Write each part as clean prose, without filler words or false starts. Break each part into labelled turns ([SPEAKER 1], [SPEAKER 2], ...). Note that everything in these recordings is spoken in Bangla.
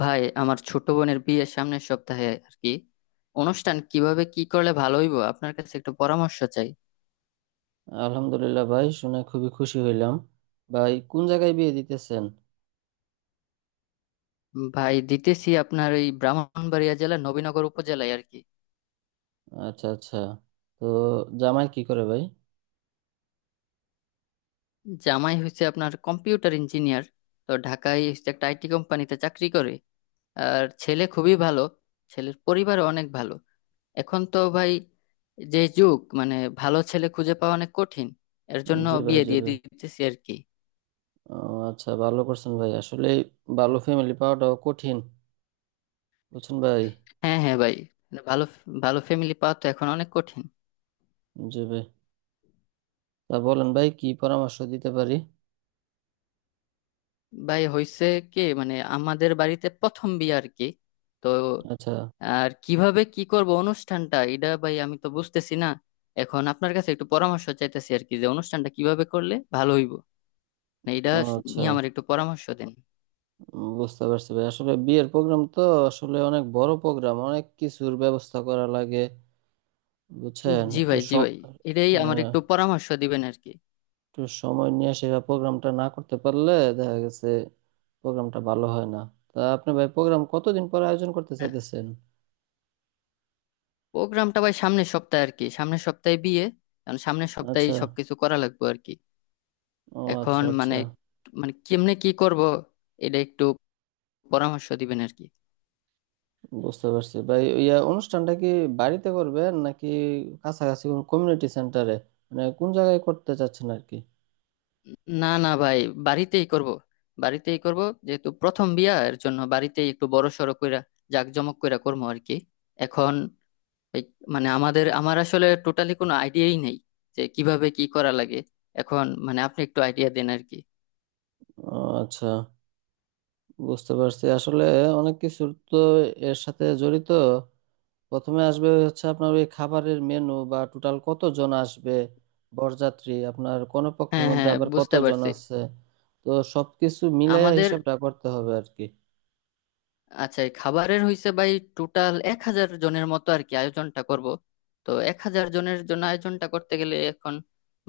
[SPEAKER 1] ভাই আমার ছোট বোনের বিয়ে সামনের সপ্তাহে আর কি। অনুষ্ঠান কিভাবে কি করলে ভালো হইব আপনার কাছে একটু পরামর্শ চাই।
[SPEAKER 2] আলহামদুলিল্লাহ, ভাই, শুনে খুবই খুশি হইলাম। ভাই, কোন জায়গায় বিয়ে দিতেছেন?
[SPEAKER 1] ভাই দিতেছি আপনার এই ব্রাহ্মণবাড়িয়া জেলার নবীনগর উপজেলায় আর কি।
[SPEAKER 2] আচ্ছা আচ্ছা। তো জামাই কি করে, ভাই?
[SPEAKER 1] জামাই হচ্ছে আপনার কম্পিউটার ইঞ্জিনিয়ার, তো ঢাকায় হচ্ছে একটা আইটি কোম্পানিতে চাকরি করে। আর ছেলে খুবই ভালো, ছেলের পরিবারও অনেক ভালো। এখন তো ভাই যে যুগ, মানে ভালো ছেলে খুঁজে পাওয়া অনেক কঠিন, এর জন্য
[SPEAKER 2] জি ভাই,
[SPEAKER 1] বিয়ে
[SPEAKER 2] জি
[SPEAKER 1] দিয়ে
[SPEAKER 2] ভাই।
[SPEAKER 1] দিতেছি আর কি।
[SPEAKER 2] ও, আচ্ছা, ভালো করছেন ভাই। আসলে ভালো ফ্যামিলি পাওয়াটাও কঠিন, বুঝছেন ভাই।
[SPEAKER 1] হ্যাঁ, হ্যাঁ ভাই, ভালো, ভালো ফ্যামিলি পাওয়া তো এখন অনেক কঠিন।
[SPEAKER 2] জি ভাই। তা বলেন ভাই, কি পরামর্শ দিতে পারি।
[SPEAKER 1] ভাই হয়েছে কি, মানে আমাদের বাড়িতে প্রথম বিয়ে আর কি। তো
[SPEAKER 2] আচ্ছা।
[SPEAKER 1] আর কিভাবে কি করব অনুষ্ঠানটা এটা ভাই আমি তো বুঝতেছি না। এখন আপনার কাছে একটু পরামর্শ চাইতেছি আর কি, যে অনুষ্ঠানটা কিভাবে করলে ভালো হইব না, এটা
[SPEAKER 2] ও আচ্ছা।
[SPEAKER 1] নিয়ে আমার একটু পরামর্শ দেন।
[SPEAKER 2] বুঝতে পারছি ভাই। আসলে বিয়ের প্রোগ্রাম তো আসলে অনেক বড় প্রোগ্রাম, অনেক কিছুর ব্যবস্থা করা লাগে। বুঝছেন
[SPEAKER 1] জি
[SPEAKER 2] একটু
[SPEAKER 1] ভাই, জি
[SPEAKER 2] সব।
[SPEAKER 1] ভাই, এটাই আমার একটু পরামর্শ দিবেন আর কি।
[SPEAKER 2] একটু সময় নিয়ে সেরা প্রোগ্রামটা না করতে পারলে দেখা গেছে প্রোগ্রামটা ভালো হয় না। তা আপনি ভাই প্রোগ্রাম কতদিন পরে আয়োজন করতে
[SPEAKER 1] হ্যাঁ,
[SPEAKER 2] চাইতেছেন?
[SPEAKER 1] প্রোগ্রামটা ভাই সামনের সপ্তাহে আর কি, সামনের সপ্তাহে বিয়ে, কারণ সামনের সপ্তাহেই
[SPEAKER 2] আচ্ছা।
[SPEAKER 1] সবকিছু করা লাগবে আর কি।
[SPEAKER 2] ও আচ্ছা
[SPEAKER 1] এখন
[SPEAKER 2] আচ্ছা।
[SPEAKER 1] মানে, মানে কেমনে কি করব, এটা একটু পরামর্শ দিবেন আর কি।
[SPEAKER 2] বুঝতে পারছি ভাই, অনুষ্ঠানটা কি বাড়িতে করবেন নাকি কাছাকাছি কোনো কমিউনিটি সেন্টারে? মানে কোন জায়গায় করতে চাচ্ছেন আর কি?
[SPEAKER 1] না না ভাই, বাড়িতেই করব, বাড়িতেই করব, যেহেতু প্রথম বিয়া এর জন্য বাড়িতেই একটু বড় সড়ো কইরা জাঁকজমক কইরা করবো আর কি। এখন এই, মানে আমার আসলে টোটালি কোনো আইডিয়াই নেই যে কিভাবে কি করা লাগে। এখন মানে আপনি একটু আইডিয়া দেন আর কি।
[SPEAKER 2] ও আচ্ছা। বুঝতে পারছি, আসলে অনেক কিছু তো এর সাথে জড়িত। প্রথমে আসবে হচ্ছে আপনার ওই খাবারের মেনু, বা টোটাল কতজন আসবে, বরযাত্রী আপনার কোন পক্ষের
[SPEAKER 1] হ্যাঁ
[SPEAKER 2] মধ্যে
[SPEAKER 1] হ্যাঁ,
[SPEAKER 2] আবার
[SPEAKER 1] বুঝতে
[SPEAKER 2] কতজন
[SPEAKER 1] পারছি।
[SPEAKER 2] আছে। তো সবকিছু মিলাইয়া
[SPEAKER 1] আমাদের,
[SPEAKER 2] হিসাবটা করতে হবে আর কি।
[SPEAKER 1] আচ্ছা এই খাবারের হইছে ভাই, টোটাল 1000 জনের মতো আর কি আয়োজনটা করব। তো 1000 জনের জন্য আয়োজনটা করতে গেলে এখন,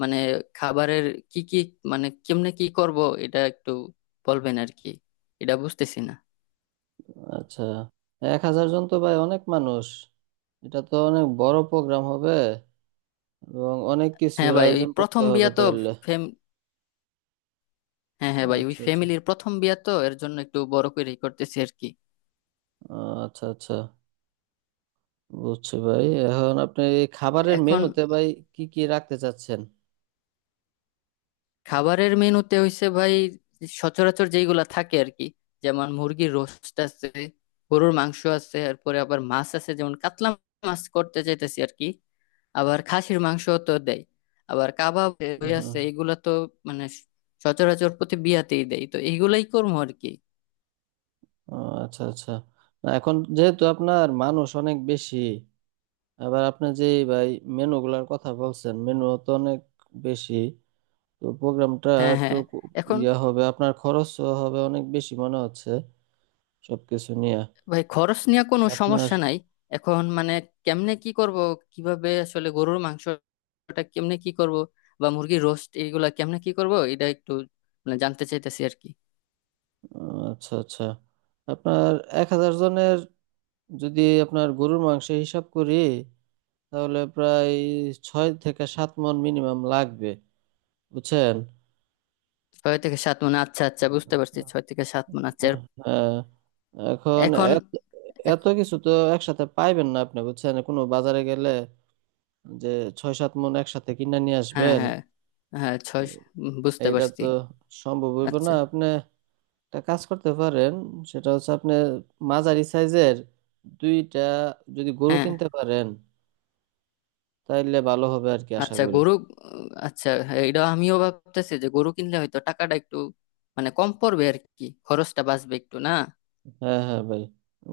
[SPEAKER 1] মানে খাবারের কি কি, মানে কেমনে কি করব, এটা একটু বলবেন আর কি, এটা বুঝতেছি না।
[SPEAKER 2] আচ্ছা। 1000 জন তো ভাই অনেক মানুষ। এটা তো অনেক বড় প্রোগ্রাম হবে এবং অনেক
[SPEAKER 1] হ্যাঁ
[SPEAKER 2] কিছুর
[SPEAKER 1] ভাই, ওই
[SPEAKER 2] আয়োজন করতে
[SPEAKER 1] প্রথম
[SPEAKER 2] হবে
[SPEAKER 1] বিয়া তো,
[SPEAKER 2] তাহলে।
[SPEAKER 1] ফেম হ্যাঁ হ্যাঁ ভাই ওই
[SPEAKER 2] আচ্ছা আচ্ছা।
[SPEAKER 1] ফ্যামিলির প্রথম বিয়া তো, এর জন্য একটু বড় করেই করতেছি আর কি।
[SPEAKER 2] আচ্ছা আচ্ছা। বুঝছি ভাই, এখন আপনি এই খাবারের
[SPEAKER 1] এখন
[SPEAKER 2] মেনুতে ভাই কি কি রাখতে চাচ্ছেন?
[SPEAKER 1] খাবারের মেনুতে হইছে ভাই, সচরাচর যেইগুলা থাকে আর কি, যেমন মুরগির রোস্ট আছে, গরুর মাংস আছে, এরপরে আবার মাছ আছে যেমন কাতলা মাছ করতে চাইতেছি আর কি। আবার খাসির মাংস তো দেয়, আবার কাবাব হয়ে
[SPEAKER 2] হুম।
[SPEAKER 1] আছে, এগুলা তো মানে সচরাচর প্রতি বিয়াতেই দেয়, তো এইগুলাই করবো আর কি।
[SPEAKER 2] ও আচ্ছা আচ্ছা। না, এখন যেহেতু আপনার মানুষ অনেক বেশি, আবার আপনি যে ভাই মেনুগুলার কথা বলছেন মেনু তো অনেক বেশি, তো প্রোগ্রামটা
[SPEAKER 1] হ্যাঁ
[SPEAKER 2] একটু
[SPEAKER 1] হ্যাঁ, এখন
[SPEAKER 2] হবে। আপনার খরচ হবে অনেক বেশি মনে হচ্ছে সবকিছু নিয়ে
[SPEAKER 1] ভাই খরচ নিয়ে কোনো
[SPEAKER 2] আপনার।
[SPEAKER 1] সমস্যা নাই। এখন মানে কেমনে কি করব, কিভাবে আসলে গরুর মাংসটা কেমনে কি করব, বা মুরগির রোস্ট এগুলা কেমনে কি করব, এটা একটু মানে জানতে চাইতেছি আর কি।
[SPEAKER 2] আচ্ছা আচ্ছা। আপনার এক হাজার জনের, যদি আপনার গরুর মাংস হিসাব করি, তাহলে প্রায় 6-7 মণ মিনিমাম লাগবে, বুঝছেন।
[SPEAKER 1] ছয় থেকে সাত মানে আচ্ছা আচ্ছা বুঝতে পারছি, ছয় থেকে সাত মানে আচ্ছা
[SPEAKER 2] হ্যাঁ। এখন
[SPEAKER 1] এখন,
[SPEAKER 2] এত এত কিছু তো একসাথে পাইবেন না আপনি, বুঝছেন, কোনো বাজারে গেলে যে 6-7 মণ একসাথে কিনে নিয়ে
[SPEAKER 1] হ্যাঁ
[SPEAKER 2] আসবেন।
[SPEAKER 1] হ্যাঁ, হ্যাঁ ছয়, বুঝতে
[SPEAKER 2] এইটা
[SPEAKER 1] পারছি।
[SPEAKER 2] তো সম্ভব হইব না।
[SPEAKER 1] আচ্ছা,
[SPEAKER 2] আপনি একটা কাজ করতে পারেন, সেটা হচ্ছে আপনি মাঝারি সাইজের 2টা যদি গরু
[SPEAKER 1] হ্যাঁ।
[SPEAKER 2] কিনতে পারেন, তাইলে ভালো হবে আর কি, আশা
[SPEAKER 1] আচ্ছা
[SPEAKER 2] করি।
[SPEAKER 1] গরু, আচ্ছা, হ্যাঁ, এটা আমিও ভাবতেছি যে গরু কিনলে হয়তো টাকাটা একটু মানে কম পড়বে আর কি, খরচটা বাঁচবে একটু, না?
[SPEAKER 2] হ্যাঁ হ্যাঁ ভাই।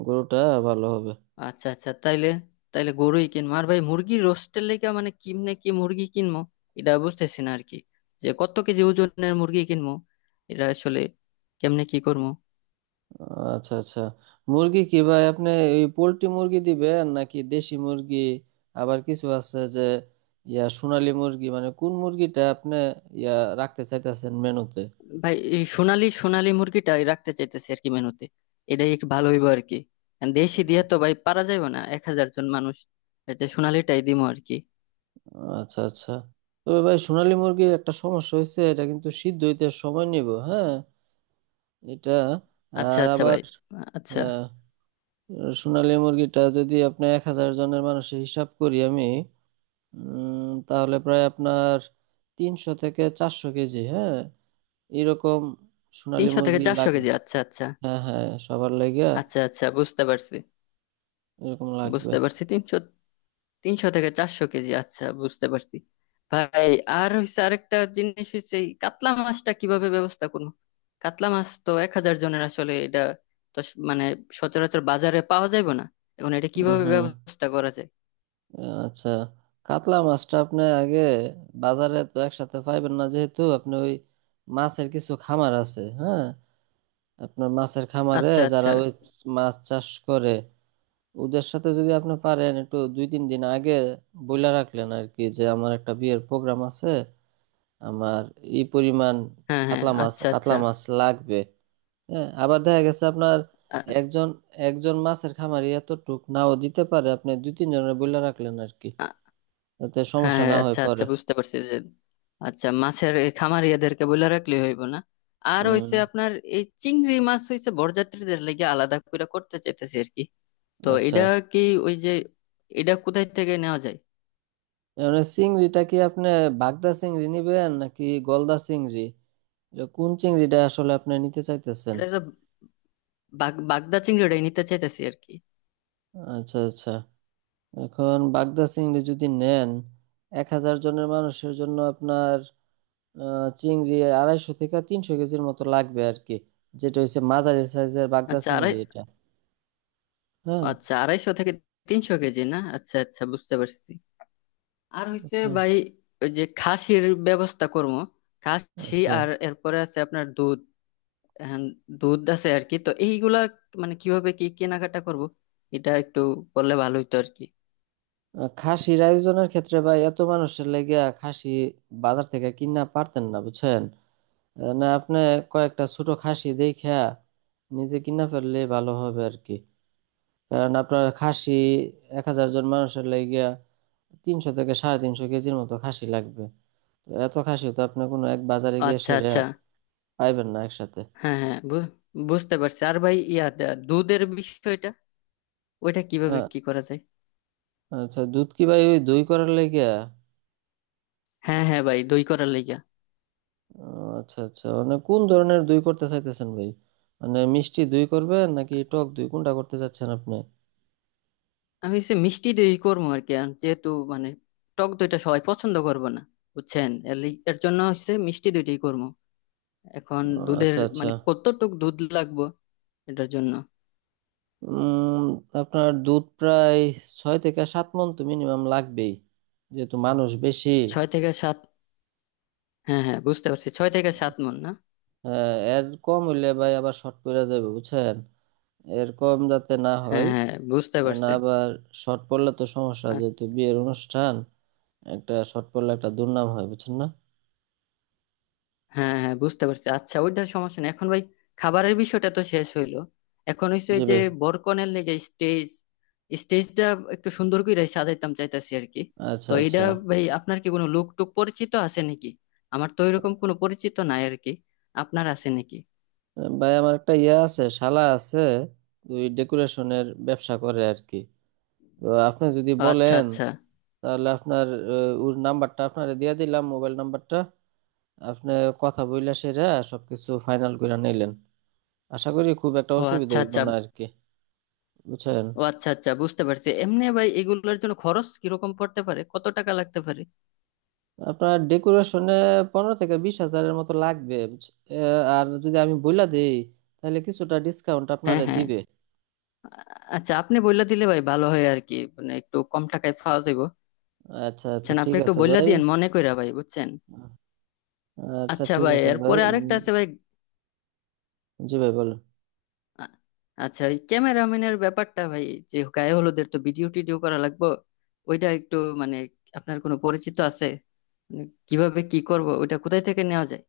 [SPEAKER 2] গরুটা ভালো হবে।
[SPEAKER 1] আচ্ছা আচ্ছা তাইলে, তাইলে গরুই কিনবো। আর ভাই মুরগির রোস্টের লেগে মানে কিমনে কি মুরগি কিনবো, এটা বুঝতেছি না আর কি, যে কত কেজি ওজনের মুরগি কিনবো, এটা আসলে কেমনে কি করবো।
[SPEAKER 2] আচ্ছা আচ্ছা। মুরগি কি ভাই আপনি ওই পোল্ট্রি মুরগি দিবেন নাকি দেশি মুরগি? আবার কিছু আছে যে সোনালী মুরগি। মানে কোন মুরগিটা আপনি ইয়া রাখতে চাইতেছেন মেনুতে?
[SPEAKER 1] ভাই এই সোনালি সোনালি মুরগিটা রাখতে চাইতেছি আর কি মেনুতে, এটাই একটু ভালো হইবো আর কি। কারণ দেশি দিয়ে তো ভাই পারা যাবে না 1000 জন মানুষ, এর যে সোনালিটাই দিমো আর কি।
[SPEAKER 2] আচ্ছা আচ্ছা। তবে ভাই সোনালী মুরগির একটা সমস্যা হয়েছে, এটা কিন্তু সিদ্ধ হইতে সময় নিব, হ্যাঁ। এটা
[SPEAKER 1] আচ্ছা
[SPEAKER 2] আর
[SPEAKER 1] আচ্ছা
[SPEAKER 2] আবার
[SPEAKER 1] ভাই, আচ্ছা
[SPEAKER 2] আহ, সোনালী মুরগিটা, যদি আপনি 1000 জনের মানুষের হিসাব করি আমি, তাহলে প্রায় আপনার 300-400 কেজি, হ্যাঁ, এরকম সোনালী
[SPEAKER 1] তিনশো থেকে
[SPEAKER 2] মুরগি
[SPEAKER 1] চারশো
[SPEAKER 2] লাগবে।
[SPEAKER 1] কেজি আচ্ছা আচ্ছা,
[SPEAKER 2] হ্যাঁ হ্যাঁ, সবার লাগিয়া
[SPEAKER 1] আচ্ছা আচ্ছা বুঝতে পারছি,
[SPEAKER 2] এরকম লাগবে।
[SPEAKER 1] বুঝতে পারছি তিনশো, তিনশো থেকে চারশো কেজি, আচ্ছা বুঝতে পারছি ভাই। আর হইছে আরেকটা জিনিস হইছে, এই কাতলা মাছটা কিভাবে ব্যবস্থা করবো, কাতলা মাছ তো 1000 জনের আসলে, এটা তো মানে সচরাচর বাজারে পাওয়া যাবে না, এখন এটা
[SPEAKER 2] হুম
[SPEAKER 1] কিভাবে
[SPEAKER 2] হুম।
[SPEAKER 1] ব্যবস্থা করা যায়?
[SPEAKER 2] আচ্ছা। কাতলা মাছটা আপনি আগে বাজারে তো একসাথে পাইবেন না, যেহেতু আপনি ওই মাছের কিছু খামার আছে, হ্যাঁ। আপনার মাছের খামারে
[SPEAKER 1] আচ্ছা
[SPEAKER 2] যারা
[SPEAKER 1] আচ্ছা,
[SPEAKER 2] ওই মাছ চাষ করে, ওদের সাথে যদি আপনি পারেন একটু 2-3 দিন আগে বইলা রাখলেন আর কি, যে আমার একটা বিয়ের প্রোগ্রাম আছে, আমার এই পরিমাণ
[SPEAKER 1] হ্যাঁ হ্যাঁ,
[SPEAKER 2] কাতলা মাছ
[SPEAKER 1] আচ্ছা
[SPEAKER 2] কাতলা
[SPEAKER 1] আচ্ছা,
[SPEAKER 2] মাছ লাগবে। হ্যাঁ। আবার দেখা গেছে আপনার
[SPEAKER 1] আ-
[SPEAKER 2] একজন একজন মাছের খামারি এত টুক নাও দিতে পারে, আপনি 2-3 জনের বইলা রাখলেন আর কি,
[SPEAKER 1] আ-
[SPEAKER 2] তাতে
[SPEAKER 1] হ্যাঁ
[SPEAKER 2] সমস্যা
[SPEAKER 1] হ্যাঁ,
[SPEAKER 2] না হয়
[SPEAKER 1] আচ্ছা
[SPEAKER 2] পরে।
[SPEAKER 1] আচ্ছা বুঝতে পারছি যে আচ্ছা মাছের এই খামারিয়াদেরকে বলে রাখলে হইব না। আর
[SPEAKER 2] হুম।
[SPEAKER 1] হইছে আপনার, এই চিংড়ি মাছ হইছে বরযাত্রীদের লেগে আলাদা করে করতে চাইতেছি আর কি, তো
[SPEAKER 2] আচ্ছা।
[SPEAKER 1] এটা কি, ওই যে, এটা কোথায় থেকে নেওয়া যায়?
[SPEAKER 2] মানে চিংড়িটা কি আপনি বাগদা চিংড়ি নিবেন নাকি গলদা চিংড়ি? এটা কোন চিংড়িটা আসলে আপনি নিতে চাইতেছেন?
[SPEAKER 1] এটা যে বাগদা চিংড়িটাই নিতে চাইতেছি আর কি।
[SPEAKER 2] আচ্ছা আচ্ছা। এখন বাগদা চিংড়ি যদি নেন, 1000 জনের মানুষের জন্য আপনার চিংড়ি 250-300 কেজির মতো লাগবে আর কি, যেটা হচ্ছে মাঝারি সাইজের বাগদা
[SPEAKER 1] আচ্ছা
[SPEAKER 2] চিংড়ি
[SPEAKER 1] আড়াই,
[SPEAKER 2] এটা। হ্যাঁ।
[SPEAKER 1] আচ্ছা 250 থেকে 300 কেজি, না আচ্ছা আচ্ছা বুঝতে পারছি। আর হচ্ছে
[SPEAKER 2] আচ্ছা
[SPEAKER 1] ভাই ওই যে খাসির ব্যবস্থা করবো, খাসি
[SPEAKER 2] আচ্ছা।
[SPEAKER 1] আর এরপরে আছে আপনার দুধ। হ্যাঁ, দুধ আছে আর কি, তো এইগুলা মানে কিভাবে কি কেনাকাটা করব, এটা একটু বললে ভালো হতো আর কি।
[SPEAKER 2] খাসির আয়োজনের ক্ষেত্রে ভাই, এত মানুষের লেগিয়া খাসি বাজার থেকে কিনা পারতেন না, বুঝছেন। না, আপনি কয়েকটা ছোট খাসি দেখে নিজে কিনা ফেললে ভালো হবে আর কি। কারণ আপনার খাসি 1000 জন মানুষের লেগিয়া 300-350 কেজির মতো খাসি লাগবে। তো এত খাসি তো আপনি কোনো এক বাজারে গিয়ে
[SPEAKER 1] আচ্ছা
[SPEAKER 2] সেরে
[SPEAKER 1] আচ্ছা,
[SPEAKER 2] পাইবেন না একসাথে।
[SPEAKER 1] হ্যাঁ হ্যাঁ বুঝতে পারছি। আর ভাই ইয়া দুধের বিষয়টা ওইটা কিভাবে
[SPEAKER 2] আহ,
[SPEAKER 1] কি করা যায়?
[SPEAKER 2] আচ্ছা। দুধ কি ভাই ওই দই করার লেগিয়া?
[SPEAKER 1] হ্যাঁ হ্যাঁ ভাই, দই করার লাইগা।
[SPEAKER 2] আচ্ছা আচ্ছা। মানে কোন ধরনের দই করতে চাইতেছেন ভাই? মানে মিষ্টি দই করবেন নাকি টক দই, কোনটা করতে চাচ্ছেন আপনি?
[SPEAKER 1] আমি হচ্ছে মিষ্টি দই করবো আর কি, আর যেহেতু মানে টক দইটা সবাই পছন্দ করবে না, বুঝছেন, এর জন্য হচ্ছে মিষ্টি দইটাই করবো। এখন দুধের
[SPEAKER 2] আচ্ছা আচ্ছা।
[SPEAKER 1] মানে কতটুক দুধ লাগবো এটার জন্য?
[SPEAKER 2] উম আপনার দুধ প্রায় 6-7 মণ তো মিনিমাম লাগবেই, যেহেতু মানুষ বেশি।
[SPEAKER 1] ছয় থেকে সাত, হ্যাঁ হ্যাঁ বুঝতে পারছি, ছয় থেকে সাত মণ, না?
[SPEAKER 2] আহ, এর কম হইলে ভাই আবার শর্ট পড়ে যাবে, বুঝছেন। এর কম যাতে না
[SPEAKER 1] হ্যাঁ
[SPEAKER 2] হয়।
[SPEAKER 1] হ্যাঁ বুঝতে
[SPEAKER 2] না
[SPEAKER 1] পারছি।
[SPEAKER 2] আবার শর্ট পড়লে তো সমস্যা, যেহেতু
[SPEAKER 1] আচ্ছা।
[SPEAKER 2] বিয়ের অনুষ্ঠান, একটা শর্ট পড়লে একটা দুর্নাম হয়, বুঝছেন না।
[SPEAKER 1] হ্যাঁ হ্যাঁ বুঝতে পারছি, আচ্ছা ওইটার সমস্যা নেই। এখন ভাই খাবারের বিষয়টা তো শেষ হইলো, এখন হচ্ছে
[SPEAKER 2] জি
[SPEAKER 1] ওই যে
[SPEAKER 2] ভাই।
[SPEAKER 1] বরকনের লেগে স্টেজ, স্টেজটা একটু সুন্দর করে সাজাইতাম চাইতাছি আর কি,
[SPEAKER 2] আচ্ছা
[SPEAKER 1] তো
[SPEAKER 2] আচ্ছা
[SPEAKER 1] এটা ভাই আপনার কি কোনো লোক টুক পরিচিত আছে নাকি? আমার তো এরকম কোনো পরিচিত নাই আর কি, আপনার আছে নাকি?
[SPEAKER 2] ভাই, আমার একটা আছে, শালা আছে, ওই ডেকোরেশনের ব্যবসা করে আর কি। তো আপনি যদি
[SPEAKER 1] ও আচ্ছা
[SPEAKER 2] বলেন
[SPEAKER 1] আচ্ছা,
[SPEAKER 2] তাহলে আপনার ওর নাম্বারটা আপনারে দিয়ে দিলাম, মোবাইল নাম্বারটা। আপনি কথা বইলা সেরা সবকিছু ফাইনাল করে নিলেন। আশা করি খুব একটা
[SPEAKER 1] ও
[SPEAKER 2] অসুবিধা
[SPEAKER 1] আচ্ছা
[SPEAKER 2] হইব
[SPEAKER 1] আচ্ছা,
[SPEAKER 2] না আর কি, বুঝছেন।
[SPEAKER 1] ও আচ্ছা আচ্ছা বুঝতে পারছি। এমনি ভাই এগুলোর জন্য খরচ কিরকম পড়তে পারে, কত টাকা লাগতে পারে?
[SPEAKER 2] আপনার ডেকোরেশনে 15-20 হাজারের মতো লাগবে, আর যদি আমি বইলা দিই তাহলে কিছুটা ডিসকাউন্ট
[SPEAKER 1] হ্যাঁ
[SPEAKER 2] আপনারে
[SPEAKER 1] হ্যাঁ,
[SPEAKER 2] দিবে।
[SPEAKER 1] আচ্ছা আপনি বললা দিলে ভাই ভালো হয় আর কি, মানে একটু কম টাকায় পাওয়া যাবে।
[SPEAKER 2] আচ্ছা
[SPEAKER 1] আচ্ছা
[SPEAKER 2] আচ্ছা ঠিক
[SPEAKER 1] আপনি একটু
[SPEAKER 2] আছে
[SPEAKER 1] বললে
[SPEAKER 2] ভাই।
[SPEAKER 1] দিয়েন মনে কইরা ভাই, বুঝছেন?
[SPEAKER 2] আচ্ছা
[SPEAKER 1] আচ্ছা
[SPEAKER 2] ঠিক
[SPEAKER 1] ভাই
[SPEAKER 2] আছে ভাই।
[SPEAKER 1] এরপরে আরেকটা আছে ভাই,
[SPEAKER 2] জি ভাই, বলেন।
[SPEAKER 1] আ- আচ্ছা ওই ক্যামেরাম্যানের ব্যাপারটা ভাই, যে গায়ে হলুদের তো ভিডিও টিডিও করা লাগবে, ওইটা একটু মানে আপনার কোনো পরিচিত আছে? মানে কিভাবে কি করব, ওইটা কোথায় থেকে নেওয়া যায়?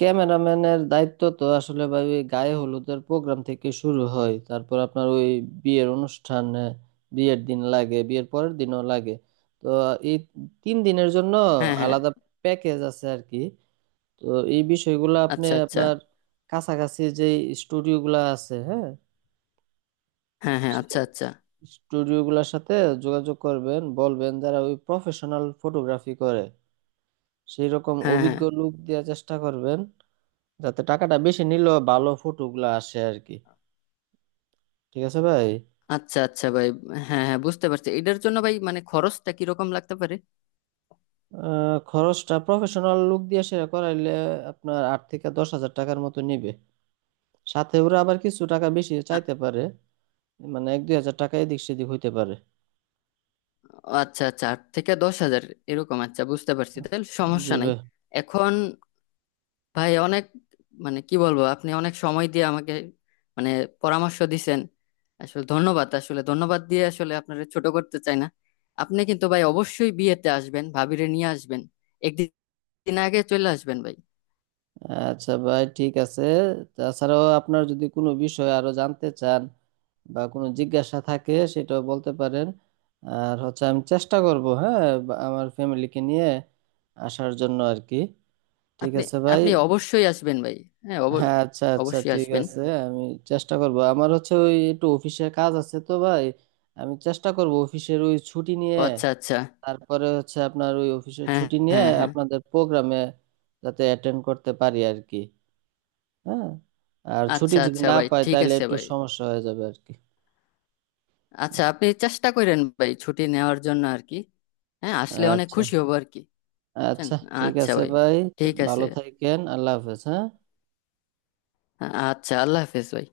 [SPEAKER 2] ক্যামেরাম্যানের দায়িত্ব তো আসলে ভাই ওই গায়ে হলুদের প্রোগ্রাম থেকে শুরু হয়, তারপর আপনার ওই বিয়ের অনুষ্ঠানে, বিয়ের দিন লাগে, বিয়ের পরের দিনও লাগে। তো এই 3 দিনের জন্য
[SPEAKER 1] হ্যাঁ হ্যাঁ,
[SPEAKER 2] আলাদা প্যাকেজ আছে আর কি। তো এই বিষয়গুলো আপনি
[SPEAKER 1] আচ্ছা আচ্ছা,
[SPEAKER 2] আপনার কাছাকাছি যে স্টুডিওগুলো আছে, হ্যাঁ,
[SPEAKER 1] হ্যাঁ হ্যাঁ, আচ্ছা আচ্ছা,
[SPEAKER 2] স্টুডিওগুলোর সাথে যোগাযোগ করবেন, বলবেন যারা ওই প্রফেশনাল ফটোগ্রাফি করে সেই রকম
[SPEAKER 1] হ্যাঁ হ্যাঁ,
[SPEAKER 2] অভিজ্ঞ লোক দেওয়ার চেষ্টা করবেন, যাতে টাকাটা বেশি নিলেও ভালো ফটোগুলা আসে আর কি। ঠিক আছে ভাই।
[SPEAKER 1] আচ্ছা আচ্ছা ভাই, হ্যাঁ হ্যাঁ বুঝতে পারছি। এটার জন্য ভাই মানে খরচটা কিরকম লাগতে পারে?
[SPEAKER 2] খরচটা প্রফেশনাল লুক দিয়ে সেরা করাইলে আপনার 8-10 হাজার টাকার মতো নিবে। সাথে ওরা আবার কিছু টাকা বেশি
[SPEAKER 1] আ-
[SPEAKER 2] চাইতে পারে, মানে 1-2 হাজার টাকা এদিক সেদিক হইতে পারে।
[SPEAKER 1] আচ্ছা আচ্ছা, 8 থেকে 10,000 এরকম, আচ্ছা বুঝতে পারছি তাহলে
[SPEAKER 2] জি
[SPEAKER 1] সমস্যা নাই।
[SPEAKER 2] ভাই।
[SPEAKER 1] এখন ভাই অনেক, মানে কি বলবো, আপনি অনেক সময় দিয়ে আমাকে মানে পরামর্শ দিছেন। আসলে ধন্যবাদ, আসলে ধন্যবাদ দিয়ে আসলে আপনারা ছোট করতে চাই না। আপনি কিন্তু ভাই অবশ্যই বিয়েতে আসবেন, ভাবিরে নিয়ে আসবেন, একদিন আগে চলে আসবেন ভাই।
[SPEAKER 2] আচ্ছা ভাই, ঠিক আছে। তাছাড়াও আপনার যদি কোনো বিষয় আরো জানতে চান বা কোনো জিজ্ঞাসা থাকে, সেটাও বলতে পারেন। আর হচ্ছে আমি চেষ্টা করব, হ্যাঁ, আমার ফ্যামিলিকে নিয়ে আসার জন্য আর কি। ঠিক
[SPEAKER 1] আপনি,
[SPEAKER 2] আছে ভাই।
[SPEAKER 1] আপনি অবশ্যই আসবেন ভাই, হ্যাঁ
[SPEAKER 2] হ্যাঁ আচ্ছা আচ্ছা
[SPEAKER 1] অবশ্যই
[SPEAKER 2] ঠিক
[SPEAKER 1] আসবেন।
[SPEAKER 2] আছে। আমি চেষ্টা করব, আমার হচ্ছে ওই একটু অফিসের কাজ আছে তো ভাই, আমি চেষ্টা করব অফিসের ওই ছুটি
[SPEAKER 1] ও
[SPEAKER 2] নিয়ে।
[SPEAKER 1] আচ্ছা আচ্ছা,
[SPEAKER 2] তারপরে হচ্ছে আপনার ওই অফিসের
[SPEAKER 1] হ্যাঁ
[SPEAKER 2] ছুটি নিয়ে
[SPEAKER 1] হ্যাঁ, হ্যাঁ,
[SPEAKER 2] আপনাদের প্রোগ্রামে যাতে অ্যাটেন্ড করতে পারি আর কি। হ্যাঁ। আর ছুটি
[SPEAKER 1] আচ্ছা
[SPEAKER 2] যদি
[SPEAKER 1] আচ্ছা
[SPEAKER 2] না
[SPEAKER 1] ভাই
[SPEAKER 2] পাই
[SPEAKER 1] ঠিক
[SPEAKER 2] তাহলে
[SPEAKER 1] আছে
[SPEAKER 2] একটু
[SPEAKER 1] ভাই।
[SPEAKER 2] সমস্যা হয়ে যাবে আর কি।
[SPEAKER 1] আচ্ছা আপনি চেষ্টা করেন ভাই ছুটি নেওয়ার জন্য আর কি, হ্যাঁ আসলে অনেক
[SPEAKER 2] আচ্ছা
[SPEAKER 1] খুশি হব আর কি, বুঝছেন?
[SPEAKER 2] আচ্ছা ঠিক
[SPEAKER 1] আচ্ছা
[SPEAKER 2] আছে
[SPEAKER 1] ভাই
[SPEAKER 2] ভাই।
[SPEAKER 1] ঠিক আছে,
[SPEAKER 2] ভালো থাকেন, আল্লাহ হাফেজ, হ্যাঁ।
[SPEAKER 1] আচ্ছা আল্লাহ হাফেজ ভাই।